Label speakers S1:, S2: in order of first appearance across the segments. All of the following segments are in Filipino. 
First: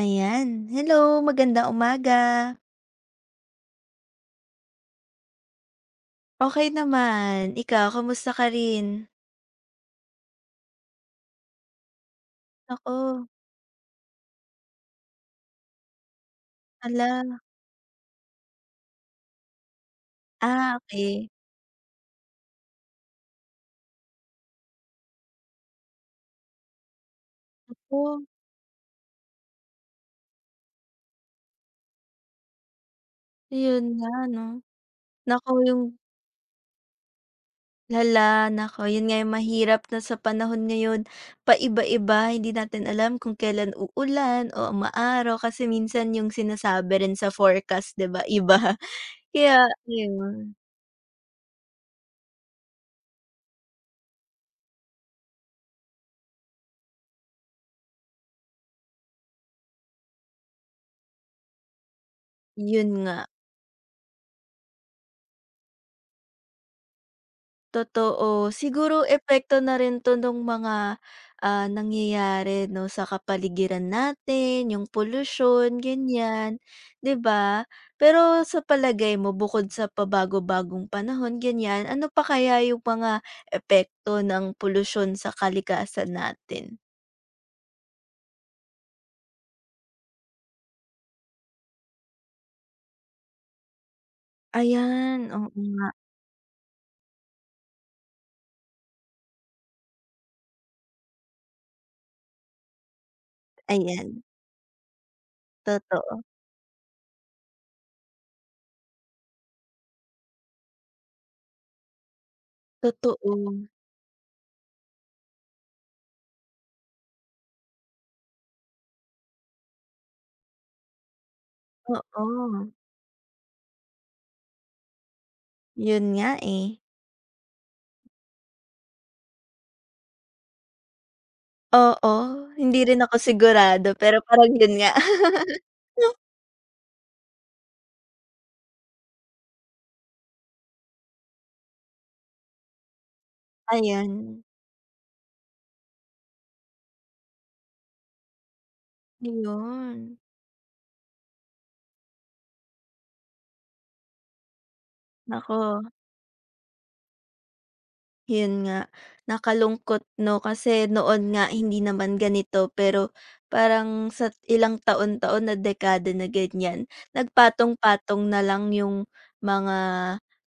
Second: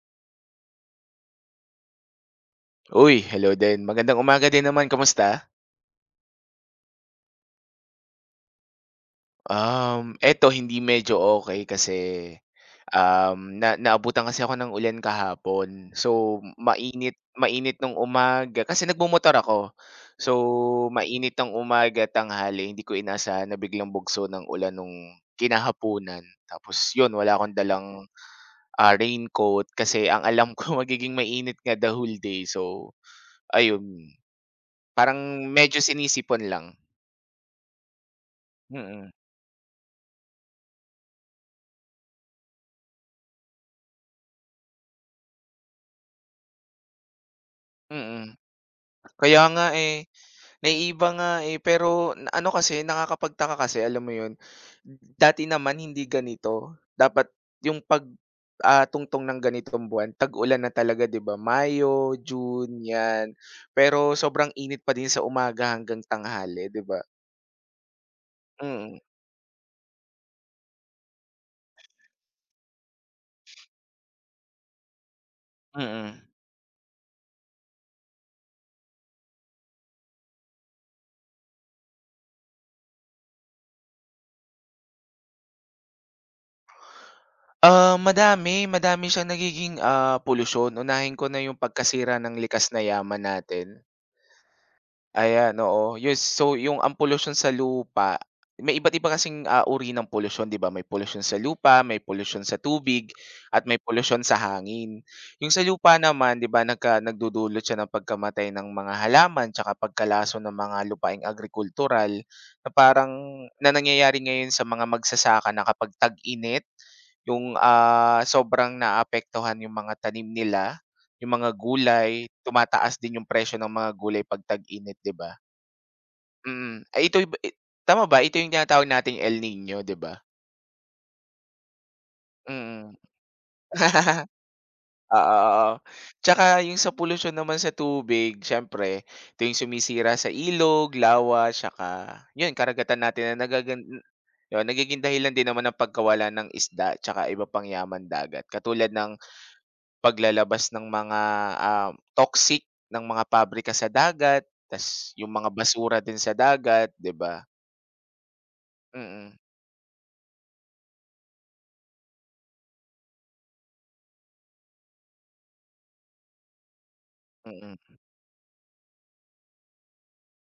S1: Ayan. Hello, magandang umaga.
S2: Uy, hello din. Magandang umaga din naman, kamusta?
S1: Okey naman. Ikaw, kamusta ka rin?
S2: Eto hindi medyo okay kasi,
S1: Naku,
S2: um, na naabutan kasi ako ng ulan kahapon. So, mainit
S1: hala.
S2: mainit nung umaga kasi nagmomotor ako. So,
S1: Ah, okay.
S2: mainit ng umaga, tanghali, hindi ko inasahan na biglang bugso ng ulan nung kinahaponan. Tapos yun, wala akong dalang,
S1: Oo,
S2: ah, raincoat kasi ang alam ko magiging mainit nga the whole day. So,
S1: yun
S2: ayun,
S1: nga 'no.
S2: parang
S1: Naku,
S2: medyo
S1: yung
S2: sinisipon lang.
S1: hala,
S2: Mm.
S1: naku, yun
S2: Mm.
S1: nga yung mahirap na sa panahon ngayon, paiba-iba. Hindi natin alam kung kailan uulan o umaaraw kasi minsan yung sinasabi rin sa forecast 'di ba,
S2: Mm,
S1: iba.
S2: kaya nga,
S1: Kaya
S2: eh.
S1: ayun,
S2: Naiiba nga, eh, pero na ano kasi nakakapagtaka kasi alam mo 'yun, dati naman hindi ganito. Dapat 'yung pag, tungtong ng ganitong buwan tag-ulan na talaga 'di ba, Mayo, June
S1: yun nga.
S2: 'yan. Pero sobrang init pa din sa umaga hanggang tanghali 'di ba?
S1: Totoo. Siguro
S2: Mm,
S1: epekto na rin 'to nung mga, nangyayari 'no sa kapaligiran natin, yung pollution
S2: mm.
S1: ganyan, 'di ba? Pero sa palagay mo bukod sa pabago-bagong panahon, ganyan, ano pa kaya yung mga epekto ng pollution sa kalikasan natin?
S2: Ah, madami, madami siyang nagiging, polusyon. Unahin ko na 'yung pagkasira ng likas na yaman natin.
S1: Ayan, oo
S2: Ayan,
S1: nga.
S2: oo. Yes, so yung ang pollution sa lupa, may iba't iba kasing, uri ng pollution, 'di ba? May pollution sa lupa, may pollution sa tubig, at may pollution
S1: Ayan,
S2: sa hangin. Yung sa lupa
S1: totoo.
S2: naman, 'di ba, nagdudulot siya ng pagkamatay ng mga halaman tsaka pagkalaso ng mga lupaing agrikultural na parang
S1: Totoo.
S2: na nangyayari ngayon sa mga magsasaka na kapag tag-init, yung, sobrang naapektuhan yung mga tanim nila yung mga gulay,
S1: Oo,
S2: tumataas din yung presyo ng mga gulay 'pag tag-init, 'di ba?
S1: yun nga, eh.
S2: Mm, ay ito'y ba i tama ba ito yung tinatawag nating El Niño, 'di ba?
S1: Oo, hindi
S2: Mm.
S1: rin ako sigurado pero parang yun nga.
S2: Oo, oo. Tsaka yung sa polusyon naman sa tubig, siyempre ito yung sumisira sa ilog, lawa, tsaka yun karagatan natin na nagagan
S1: Ayan,
S2: yun nagiging dahilan din naman ng pagkawala ng isda, tsaka iba pang yaman dagat katulad ng
S1: iyon.
S2: paglalabas ng mga, toxic ng mga pabrika sa dagat, tas yung mga
S1: Naku,
S2: basura din sa dagat, 'di ba?
S1: yun nga
S2: Mm,
S1: nakalungkot 'no, kasi noon nga hindi naman ganito pero parang sa ilang taon-taon na dekada na ganyan,
S2: mm.
S1: nagpatong-patong na lang yung mga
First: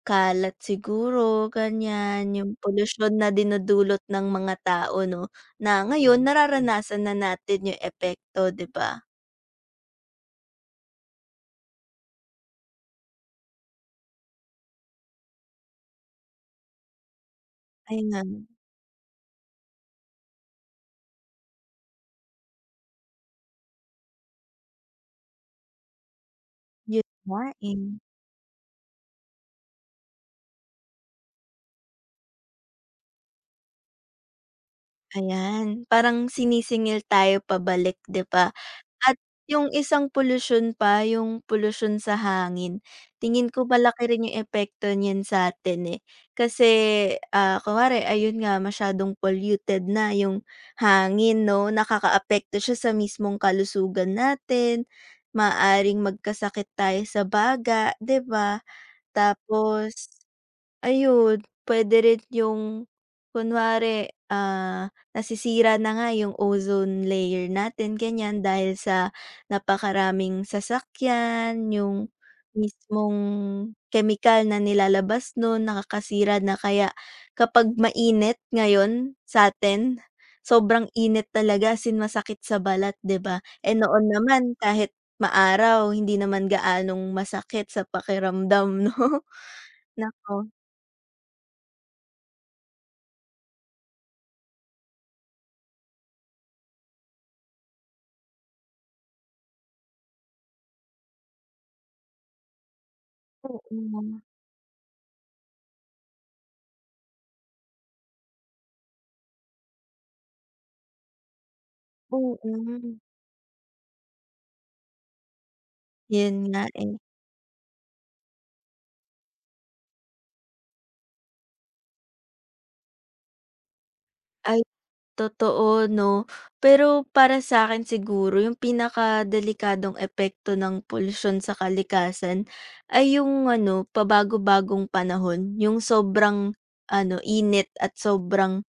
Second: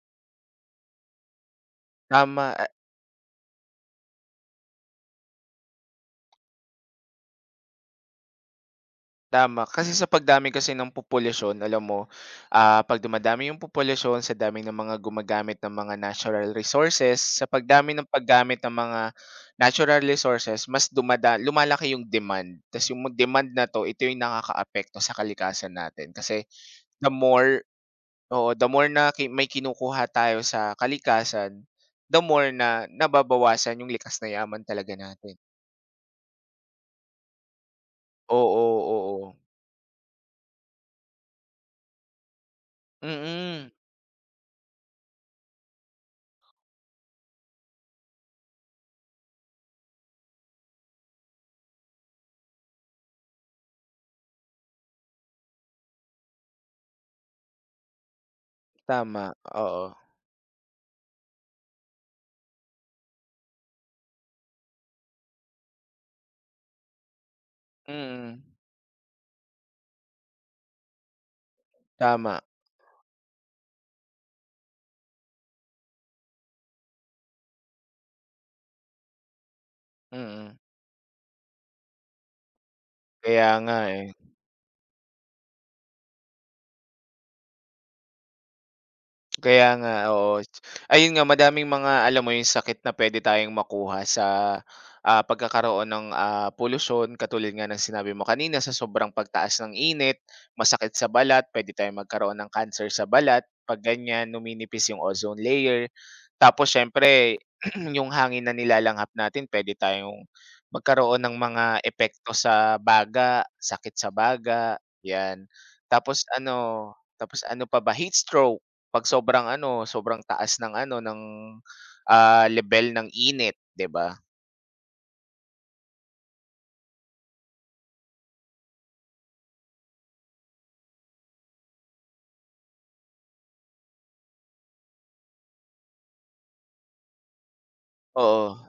S1: kalat siguro ganyan, yung
S2: Tama, ah,
S1: polusyon na dinudulot ng mga tao 'no, na ngayon nararanasan na natin yung epekto 'di ba?
S2: tama. Kasi sa pagdami kasi ng populasyon alam mo, ah, 'pag dumadami yung populasyon sa dami ng mga gumagamit ng mga natural resources, sa pagdami ng
S1: Ayan,
S2: paggamit ng mga natural resources mas lumalaki yung demand, tas yung demand na 'to, ito yung nakakaapekto sa kalikasan natin kasi
S1: yun
S2: the
S1: nga
S2: more.
S1: eh.
S2: Oo, the more na may kinukuha tayo sa kalikasan, the more na nababawasan yung likas na yaman talaga natin.
S1: Ayan, parang sinisingil tayo pabalik 'di
S2: Oo,
S1: ba? At
S2: oo, oo.
S1: yung isang polusyon pa, yung polusyon sa hangin, tingin ko
S2: Mm,
S1: malaki rin yung epekto niyan sa'tin, eh. Kasi, kunwari ayun nga masyadong polluted na yung hangin 'no, nakakaapekto siya sa mismong kalusugan natin, maaring magkasakit tayo sa baga 'di ba?
S2: tama, oo.
S1: Tapos ayun, puwede rin yung kunwari, nasisira na nga yung ozone layer natin ganyan
S2: Mm,
S1: dahil sa napakaraming sasakyan, yung
S2: tama,
S1: mismong chemical na nilalabas nun nakakasira na kaya kapag mainit ngayon sa sa'tin,
S2: mm.
S1: sobrang init talaga sinmasakit sa balat 'di ba?
S2: Kaya nga,
S1: Eh,
S2: eh.
S1: noon naman kahit maaraw hindi naman gaanong masakit sa pakiramdam 'no?
S2: Kaya nga, oo.
S1: Naku.
S2: Ayun nga, madaming mga alam mo yung sakit na pwede tayong makuha sa, pagkakaroon ng, polusyon katulad nga ng sinabi mo kanina sa sobrang pagtaas ng init, masakit sa balat, pwede tayong magkaroon ng cancer sa balat
S1: Oo,
S2: 'pag ganyan, numinipis yung ozone layer. Tapos siyempre yung hangin na nilalanghap natin pwede tayong magkaroon ng mga
S1: oo.
S2: epekto sa baga, sakit sa baga, 'yan. Tapos
S1: 'Yun nga,
S2: ano
S1: eh.
S2: tapos ano pa ba, heat stroke? 'Pag sobrang ano, sobrang taas ng ano, ng, lebel ng init, 'di ba?
S1: Ay, totoo 'no. Pero para sa akin siguro yung pinakadelikadong epekto ng polusyon sa kalikasan ay yung ano, pabago-bagong panahon, yung sobrang ano, init at
S2: Oo.
S1: sobrang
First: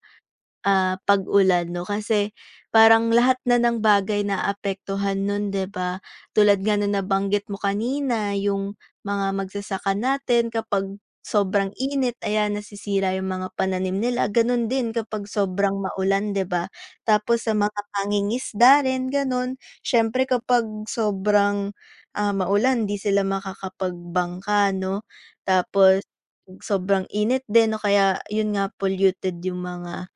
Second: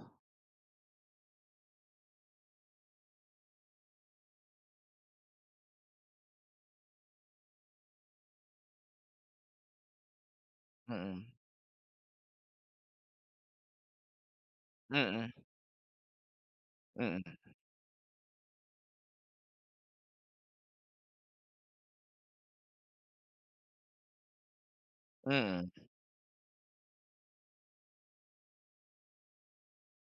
S1: ah, pag-ulan 'no, kasi parang lahat na ng bagay na naapektuhan nun 'di ba? Tulad nga na nabanggit mo kanina, yung mga magsasaka natin kapag
S2: Mm.
S1: sobrang init ayan nasisira yung mga pananim nila, ganun din kapag
S2: Mm.
S1: sobrang maulan 'di ba?
S2: Mm.
S1: Tapos sa mga mangingisda rin ganun, siyempre kapag sobrang, maulan 'di sila makakapagbangka 'no?
S2: Mm.
S1: Tapos sobrang init din no kaya yun nga polluted yung mga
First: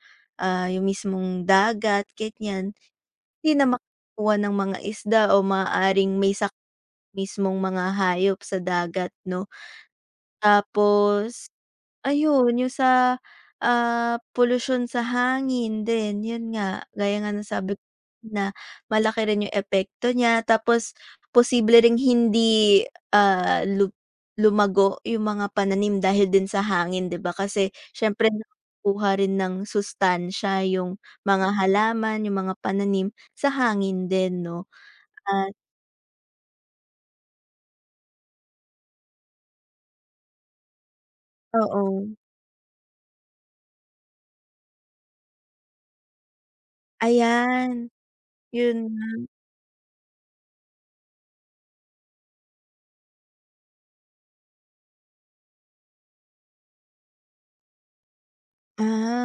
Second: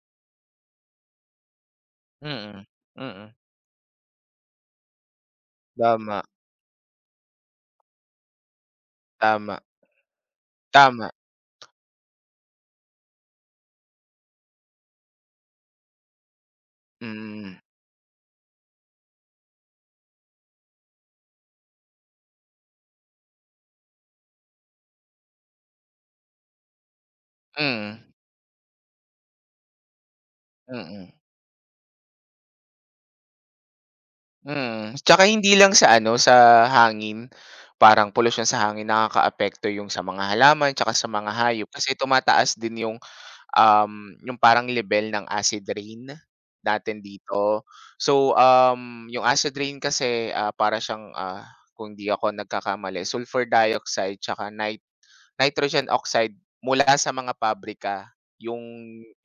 S1: ah, yung mismong dagat
S2: Mm.
S1: ganyan,
S2: Mm.
S1: hindi na makakuha ng mga isda o maaaring
S2: Tama,
S1: may sakop mismong mga hayop sa dagat 'no.
S2: tama, tama.
S1: Tapos ayun, yung sa, polusyon sa hangin din, yun nga, gaya nga ng
S2: Mm.
S1: sabi ko na malaki rin yung epekto niya tapos posible ring hindi, ah, lu lumago yung mga pananim dahil din sa hangin, 'di ba? Kasi
S2: Mm.
S1: siyempre nakukuha rin ng sustansiya yung
S2: Mm.
S1: mga halaman, yung mga pananim sa hangin din 'no?
S2: Mm. Tsaka
S1: At
S2: hindi lang sa ano, sa hangin. Parang polusyon sa hangin nakakaapekto yung sa mga halaman tsaka sa mga hayop
S1: oo,
S2: kasi tumataas din yung yung parang level ng acid rain natin dito.
S1: ayan,
S2: So,
S1: yun
S2: yung
S1: nga.
S2: acid rain kasi, para siyang, kung 'di ako nagkakamali, sulfur dioxide 'tsaka nitrogen oxide mula sa mga pabrika, yung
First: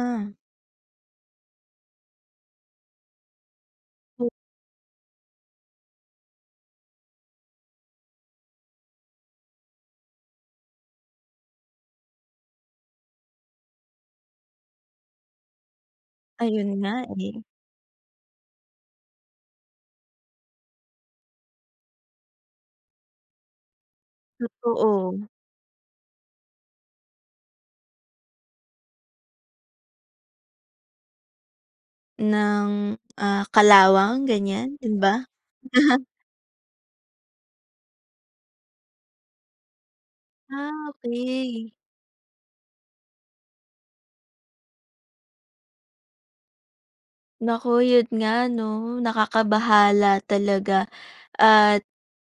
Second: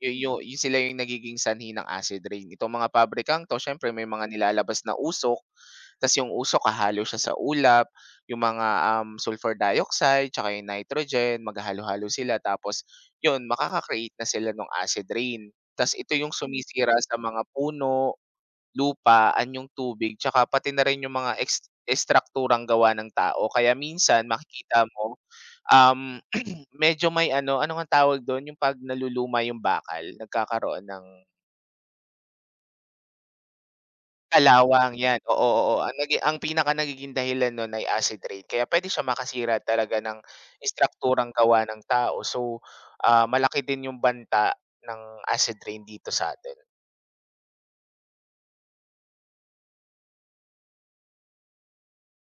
S2: yung yu yung sila yung nagiging sanhi ng acid rain. Itong mga pabrikang 'to siyempre may mga nilalabas na usok, tas yung usok hahalo siya sa ulap, yung mga, sulfur dioxide tsaka yung nitrogen maghahalo-halo sila tapos yun makaka-create na sila ng acid rain. Tas ito yung
S1: ayun
S2: sumisira
S1: nga,
S2: sa
S1: eh,
S2: mga puno, lupa, anyong tubig tsaka pati na rin yung mga ekstrukturang gawa ng tao. Kaya minsan makikita mo.
S1: totoo.
S2: Um, medyo may ano, ano ngang tawag dun, yung 'pag naluluma yung bakal nagkakaroon ng
S1: Ng, kalawang ganyan,
S2: kalawang,
S1: 'yun ba?
S2: 'yan, oo, oo, oo. Ang nagi ang pinaka nagiging dahilan nun ay acid rain kaya pwede siya makasira talaga ng
S1: Ah,
S2: istrukturang gawa
S1: okey.
S2: ng tao. So, ah, malaki din yung banta ng acid rain dito sa sa'tin.
S1: Naku, 'yun nga 'no, nakakabahala talaga at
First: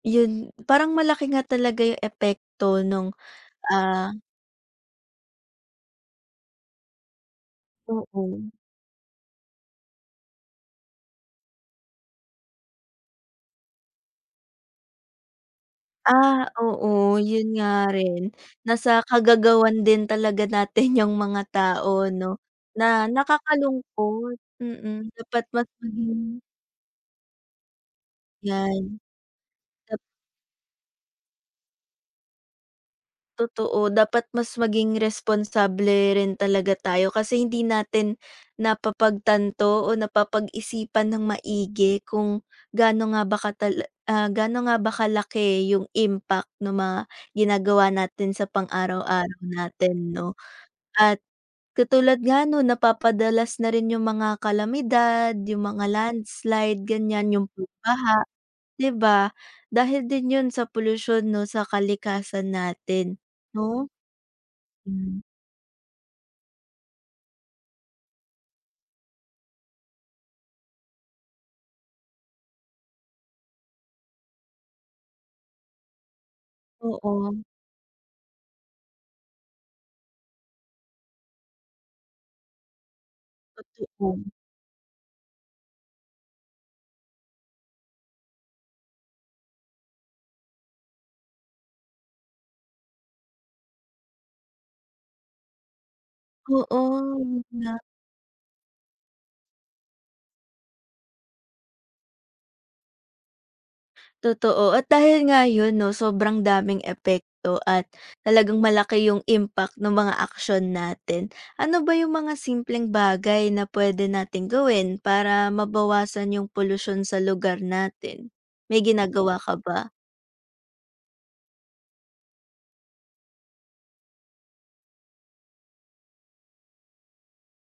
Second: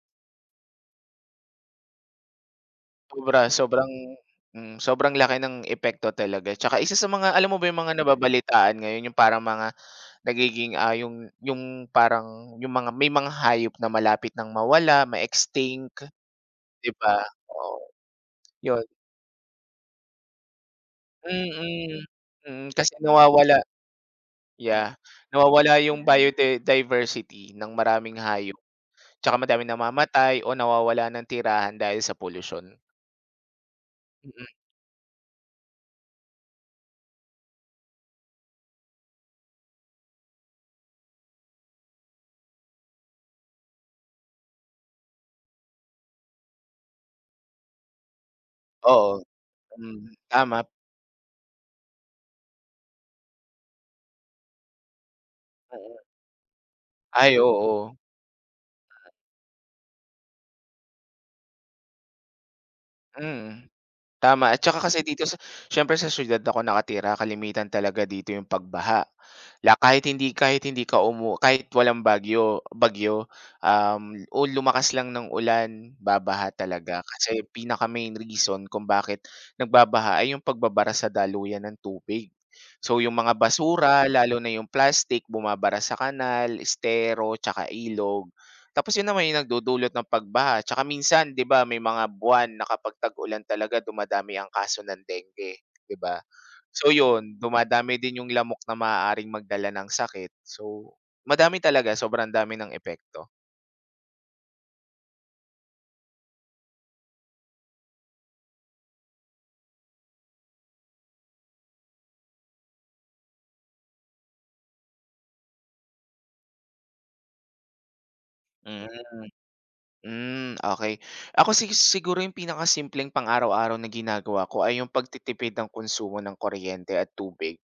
S1: 'yun parang malaki nga talaga yung epekto nung,
S2: Sobra, sobrang
S1: ah
S2: mm, sobrang laki ng epekto talaga. Tsaka isa sa mga alam mo ba yung mga
S1: oo.
S2: nababalitaan ngayon yung parang mga Nagiging, ah, yung parang yung mga may mga hayop na malapit ng mawala, ma-extinct,
S1: Ah,
S2: 'di
S1: oo
S2: ba?
S1: 'yun nga
S2: Oo,
S1: rin.
S2: yun.
S1: Nasa kagagawan din talaga natin yung mga
S2: Mm,
S1: tao 'no,
S2: mm, kasi
S1: na
S2: nawawala
S1: nakakalungkot,
S2: yeah,
S1: mm. Dapat mas
S2: nawawala yung
S1: maging
S2: diversity ng maraming hayop,
S1: 'yan.
S2: tsaka madaming namamatay o nawawala ng tirahan dahil sa polusyon.
S1: Totoo, dapat
S2: Mm,
S1: mas maging responsable rin talaga tayo kasi hindi natin napapagtanto o napapag-isipan ng maigi kung gaano nga ba katala ah, gaano nga ba kalaki yung impact ng mga ginagawa natin sa
S2: oo,
S1: pang-araw-araw
S2: hmm,
S1: natin 'no.
S2: tama.
S1: At katulad nga no napapadalas na rin yung mga kalamidad, yung mga landslide ganyan,
S2: Ay,
S1: yung
S2: oo,
S1: pagbaha, 'di ba? Dahil din yun sa pollution 'no, sa kalikasan natin,
S2: mm.
S1: 'no?
S2: Tama at saka kasi
S1: Hmm,
S2: dito sa siyempre sa siyudad ako nakatira kalimitan talaga dito yung pagbaha. La kahit hindi ka umu kahit walang bagyo bagyo, o lumakas lang ng ulan, babaha talaga.
S1: oo,
S2: Kasi pinaka-main reason kung bakit nagbabaha ay yung pagbabara sa daluyan ng tubig. So, yung mga basura
S1: totoo.
S2: lalo na yung plastic, bumabara sa kanal, estero, tsaka ilog. Tapos yun naman yung nagdudulot ng pagbaha tsaka minsan 'di ba may mga buwan na kapag tag-ulan talaga dumadami ang kaso ng dengue, 'di ba?
S1: Oo,
S2: So yun,
S1: yun nga,
S2: dumadami din yung lamok na maaaring magdala ng sakit. So, madami talaga, sobrang dami ng epekto.
S1: totoo at dahil nga yun 'no, sobrang daming epekto at talagang malaki yung impact ng mga aksiyon natin. Ano ba yung mga simpleng bagay na puwede nating gawin para mabawasan yung polusyon sa lugar natin? May
S2: Mm,
S1: ginagawa ka ba?
S2: hmm, okay. Ako siguro yung pinakasimpleng pang-araw-araw na ginagawa ko ay yung pagtitipid ng konsumo ng kuryente at tubig.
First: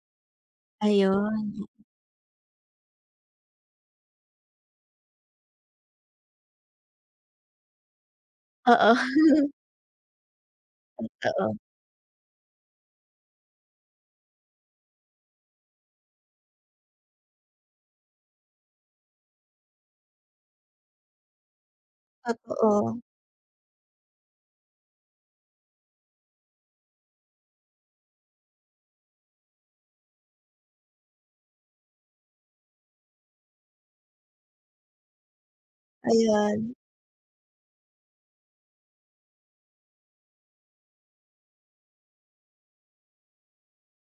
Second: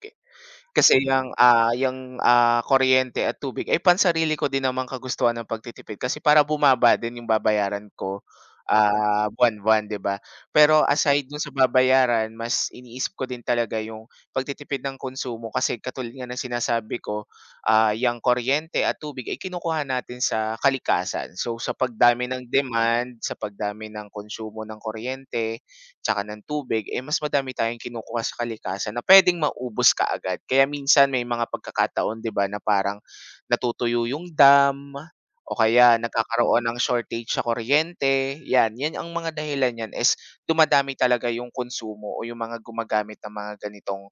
S2: Kasi yung
S1: Ayun,
S2: ah, yung ah, kuryente at tubig ay pansarili ko din namang kagustuhan ng pagtitipid kasi para bumaba din yung babayaran ko,
S1: oo,
S2: ah, buwan-buwan, 'di ba? Pero aside dun sa
S1: oo,
S2: babayaran mas iniisip ko din talaga yung pagtitipid ng konsumo kasi katulad nga ng sinasabi ko, ah, yung kuryente at tubig ay kinukuha natin sa kalikasan. So, sa pagdami ng
S1: totoo,
S2: demand, sa pagdami ng konsumo ng kuryente, tsaka ng tubig, eh, mas madami tayong kinukuha sa kalikasan na puwedeng maubos kaagad. Kaya minsan may mga pagkakataon 'di ba na parang natutuyo yung dam o kaya nagkakaroon
S1: ayan.
S2: ng shortage sa kuryente, 'yan. 'Yan ang mga dahilan niyan, dumadami talaga yung konsumo o yung mga gumagamit ng mga ganitong,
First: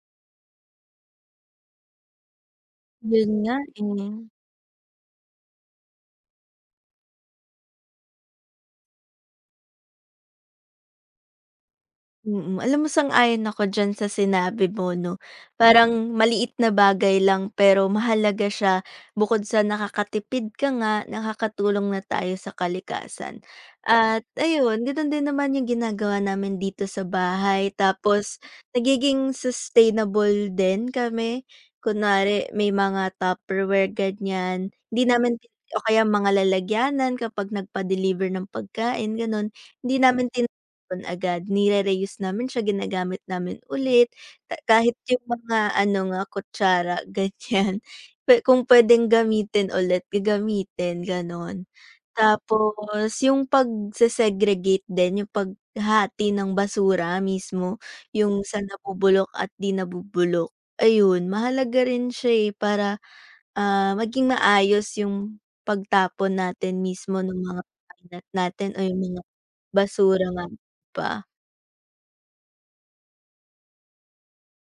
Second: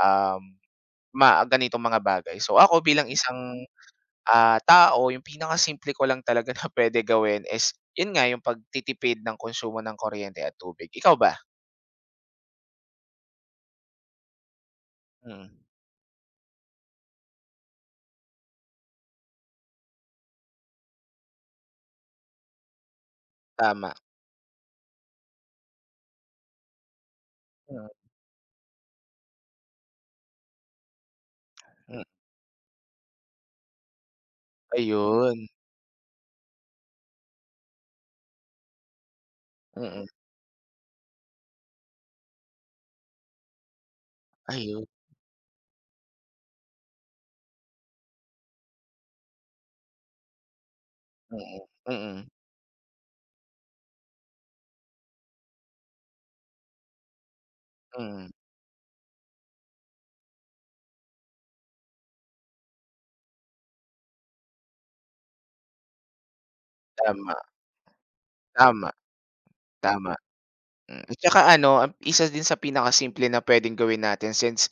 S2: um, ma ganitong mga bagay. So ako bilang
S1: Yun nga,
S2: isang,
S1: eh.
S2: ah, tao, yung pinakasimple ko lang talaga na pwede gawin is yun nga, yung pagtitipid ng konsumo ng kuryente at tubig. Ikaw ba?
S1: Mm, alam mo sang-ayon ako diyan sa sinabi mo 'no. Mm.
S2: Mm.
S1: Parang maliit na bagay lang pero mahalaga siya bukod sa nakakatipid ka nga, nakakatulong na tayo sa kalikasan.
S2: Tama.
S1: At ayun, gano'n din naman yung ginagawa namin dito sa bahay
S2: Mm.
S1: tapos nagiging sustainable din kami.
S2: Hmm,
S1: Kunwari may mga Tupperware ganyan, hindi
S2: ayun.
S1: namin o kaya mga lalagyanan kapag nagpa-deliver ng pagkain gano'n, hindi
S2: Mm,
S1: namin tinatapon agad, nire-reuse namin siya, ginagamit namin ulit, ta
S2: ayun.
S1: kahit yung mga ano nga, kutsara ganyan, pe kung puwedeng gamitin ulit, gagamitin,
S2: Mm,
S1: gano'n.
S2: mm,
S1: Tapos yung pag segregate din, yung paghati ng basura mismo,
S2: mm.
S1: yung sa nabubulok at 'di nabubulok, ayun, mahalaga rin siya, eh, para, maging maayos yung pagtapon natin mismo
S2: Tama,
S1: ng mga kalat natin o
S2: tama,
S1: yung mga
S2: tama.
S1: basura nga
S2: Mm,
S1: pa.
S2: at saka ano, isa din sa pinakasimple na pwedeng gawin natin since,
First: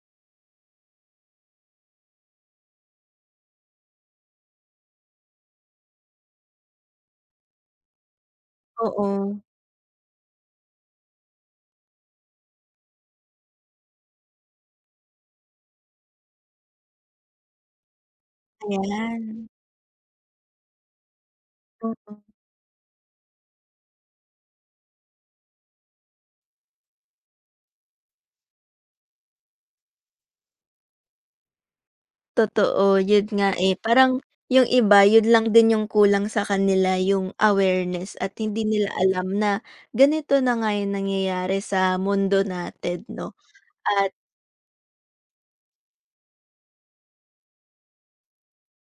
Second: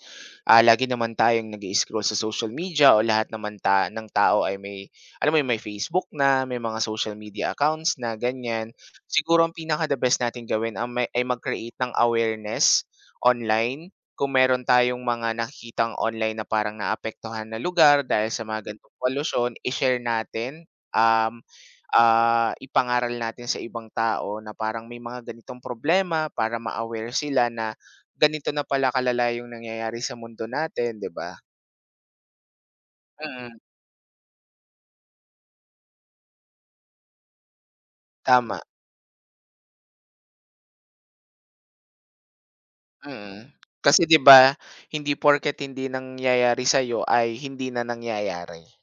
S2: ah, lagi naman tayong nag scroll sa social media o lahat naman ta ng tao ay may alam mo yun, may Facebook na, may mga social media accounts na, ganyan.
S1: Oo,
S2: Siguro ang pinaka the best nating gawin ang may ay mag-create ng awareness online kung meron tayong mga nakikitang online na parang naapektuhan na lugar dahil sa mga ganitong
S1: ayan.
S2: polusyon i-share natin, um
S1: Oo,
S2: ipangaral natin sa ibang tao na parang may mga ganitong problema para ma-aware sila na ganito na pala kalala yung nangyayari sa mundo natin, 'di ba?
S1: totoo yun nga,
S2: Mm,
S1: eh, parang yung iba yun lang din yung kulang sa kanila yung awareness at
S2: tama,
S1: hindi nila alam na ganito na nga yung nangyayari sa mundo natin 'no
S2: mm. Kasi
S1: at
S2: 'di ba, hindi porket hindi nangyayari sa'yo ay hindi na nangyayari, 'di.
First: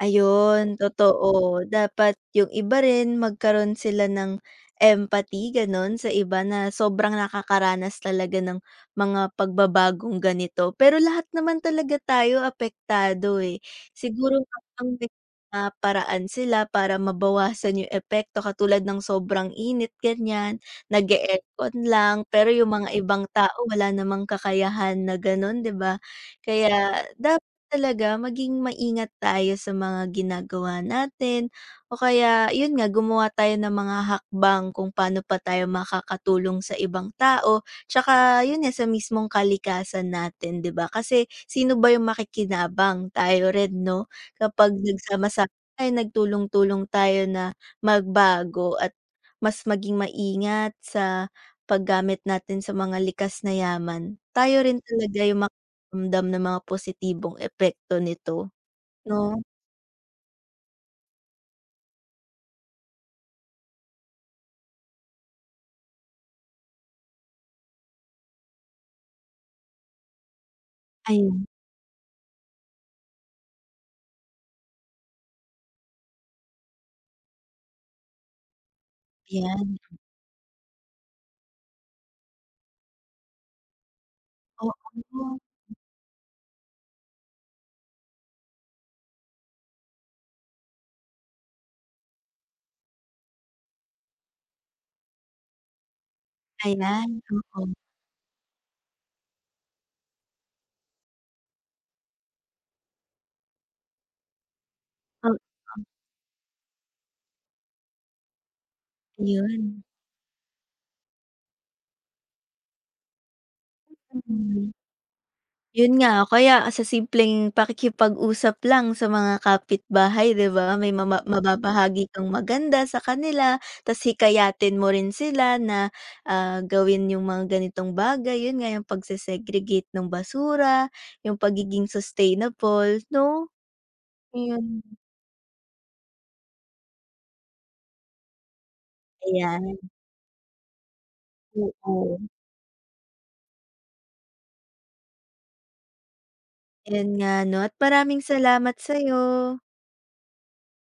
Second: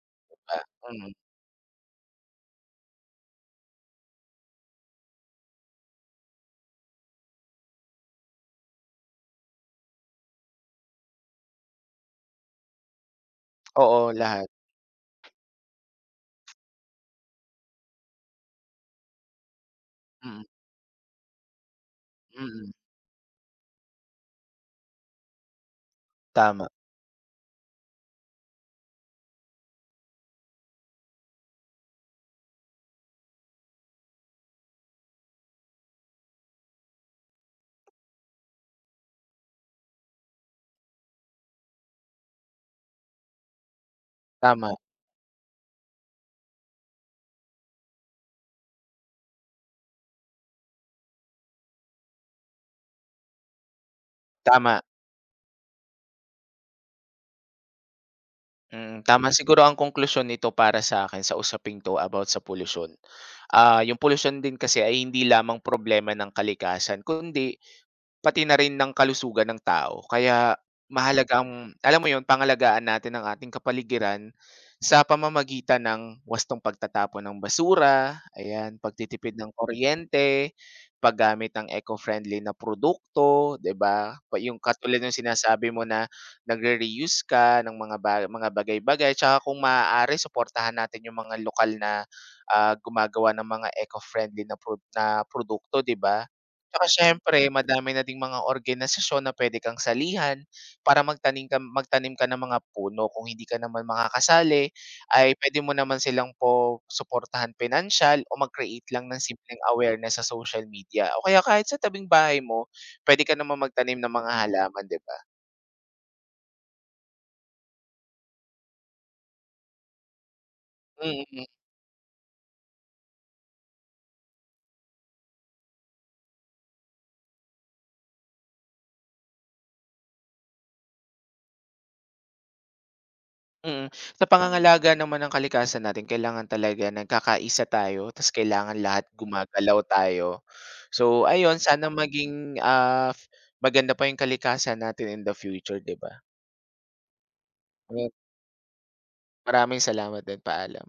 S1: ayun,
S2: Mm,
S1: totoo. Dapat yung iba rin magkaroon sila ng empathy, gano'n, sa iba na sobrang nakakaranas talaga ng mga pagbabagong ganito. Pero lahat naman talaga tayo apektado, eh.
S2: oo
S1: Siguro
S2: lahat.
S1: ang may mga paraan sila para mabawasan yung epekto katulad ng sobrang init,
S2: Mm,
S1: ganyan, nag aircon lang, pero
S2: mm.
S1: yung mga ibang tao wala namang kakayahan na gano'n, 'di ba?
S2: Tama,
S1: Kaya dap talaga maging maingat tayo sa mga ginagawa natin o kaya yun nga gumawa tayo ng mga hakbang kung paano pa tayo makakatulong sa ibang tao, tsaka yun nga sa mismong kalikasan natin 'di ba? Kasi sino ba yung makikinabang, tayo rin 'no?
S2: tama,
S1: Kapag nagsama-sama tayo, nagtulong-tulong tayo na magbago at mas maging maingat sa paggamit natin sa mga likas na yaman, tayo
S2: tama.
S1: rin talaga yung ramdam ng mga positibong epekto nito
S2: Mm,
S1: 'no?
S2: tama siguro ang konklusyon nito para sa akin sa usaping 'to about sa polusyon. Ah, yung polusyon din kasi ay hindi lamang problema ng kalikasan kundi pati na rin ng kalusugan ng tao kaya mahalaga
S1: Ayun,
S2: ang alam mo yon pangalagaan natin ang ating kapaligiran sa pamamagitan ng wastong pagtatapon ng basura, ayan, pagtitipid ng
S1: 'yan,
S2: kuryente, paggamit ng eco-friendly na produkto, 'di ba? Pa yung
S1: oo,
S2: katulad ng sinasabi mo na nagre-reuse ka ng mga bagay-bagay tsaka kung maaari suportahan natin yung mga lokal na, gumagawa ng mga eco-friendly na produkto, 'di ba? Tsaka
S1: ayan,
S2: siyempre
S1: oo,
S2: madami na ding mga organisasyon na pwede kang salihan para magtanim ka ng mga puno. Kung hindi ka naman makakasali ay
S1: o
S2: pwede mo naman silang po suportahan pinansyal o mag-create lang ng simpleng
S1: yun,
S2: awareness sa social media o kaya kahit sa tabing bahay mo puwede ka naman magtanim ng mga
S1: mm.
S2: halaman, 'di ba?
S1: Yun nga, kaya sa simpleng pakikipag-usap lang sa mga kapitbahay 'di ba, may mama
S2: Mm.
S1: mababahagi kang maganda sa kanila ta's hikayatin mo rin sila na, gawin yung mga ganitong bagay, yun nga yung pagse-segregate ng basura, yung pagiging sustainable 'no?
S2: Mm. Sa
S1: Yun,
S2: pangangalaga naman ng kalikasan natin kailangan talaga nagkakaisa tayo ta's kailangan lahat gumagalaw
S1: ayan,
S2: tayo. So ayun, sana
S1: oo.
S2: maging, maganda pa yung kalikasan natin in the future, 'di ba?
S1: Ayun nga 'no, at maraming salamat sa'yo.
S2: Maraming salamat din, paalam.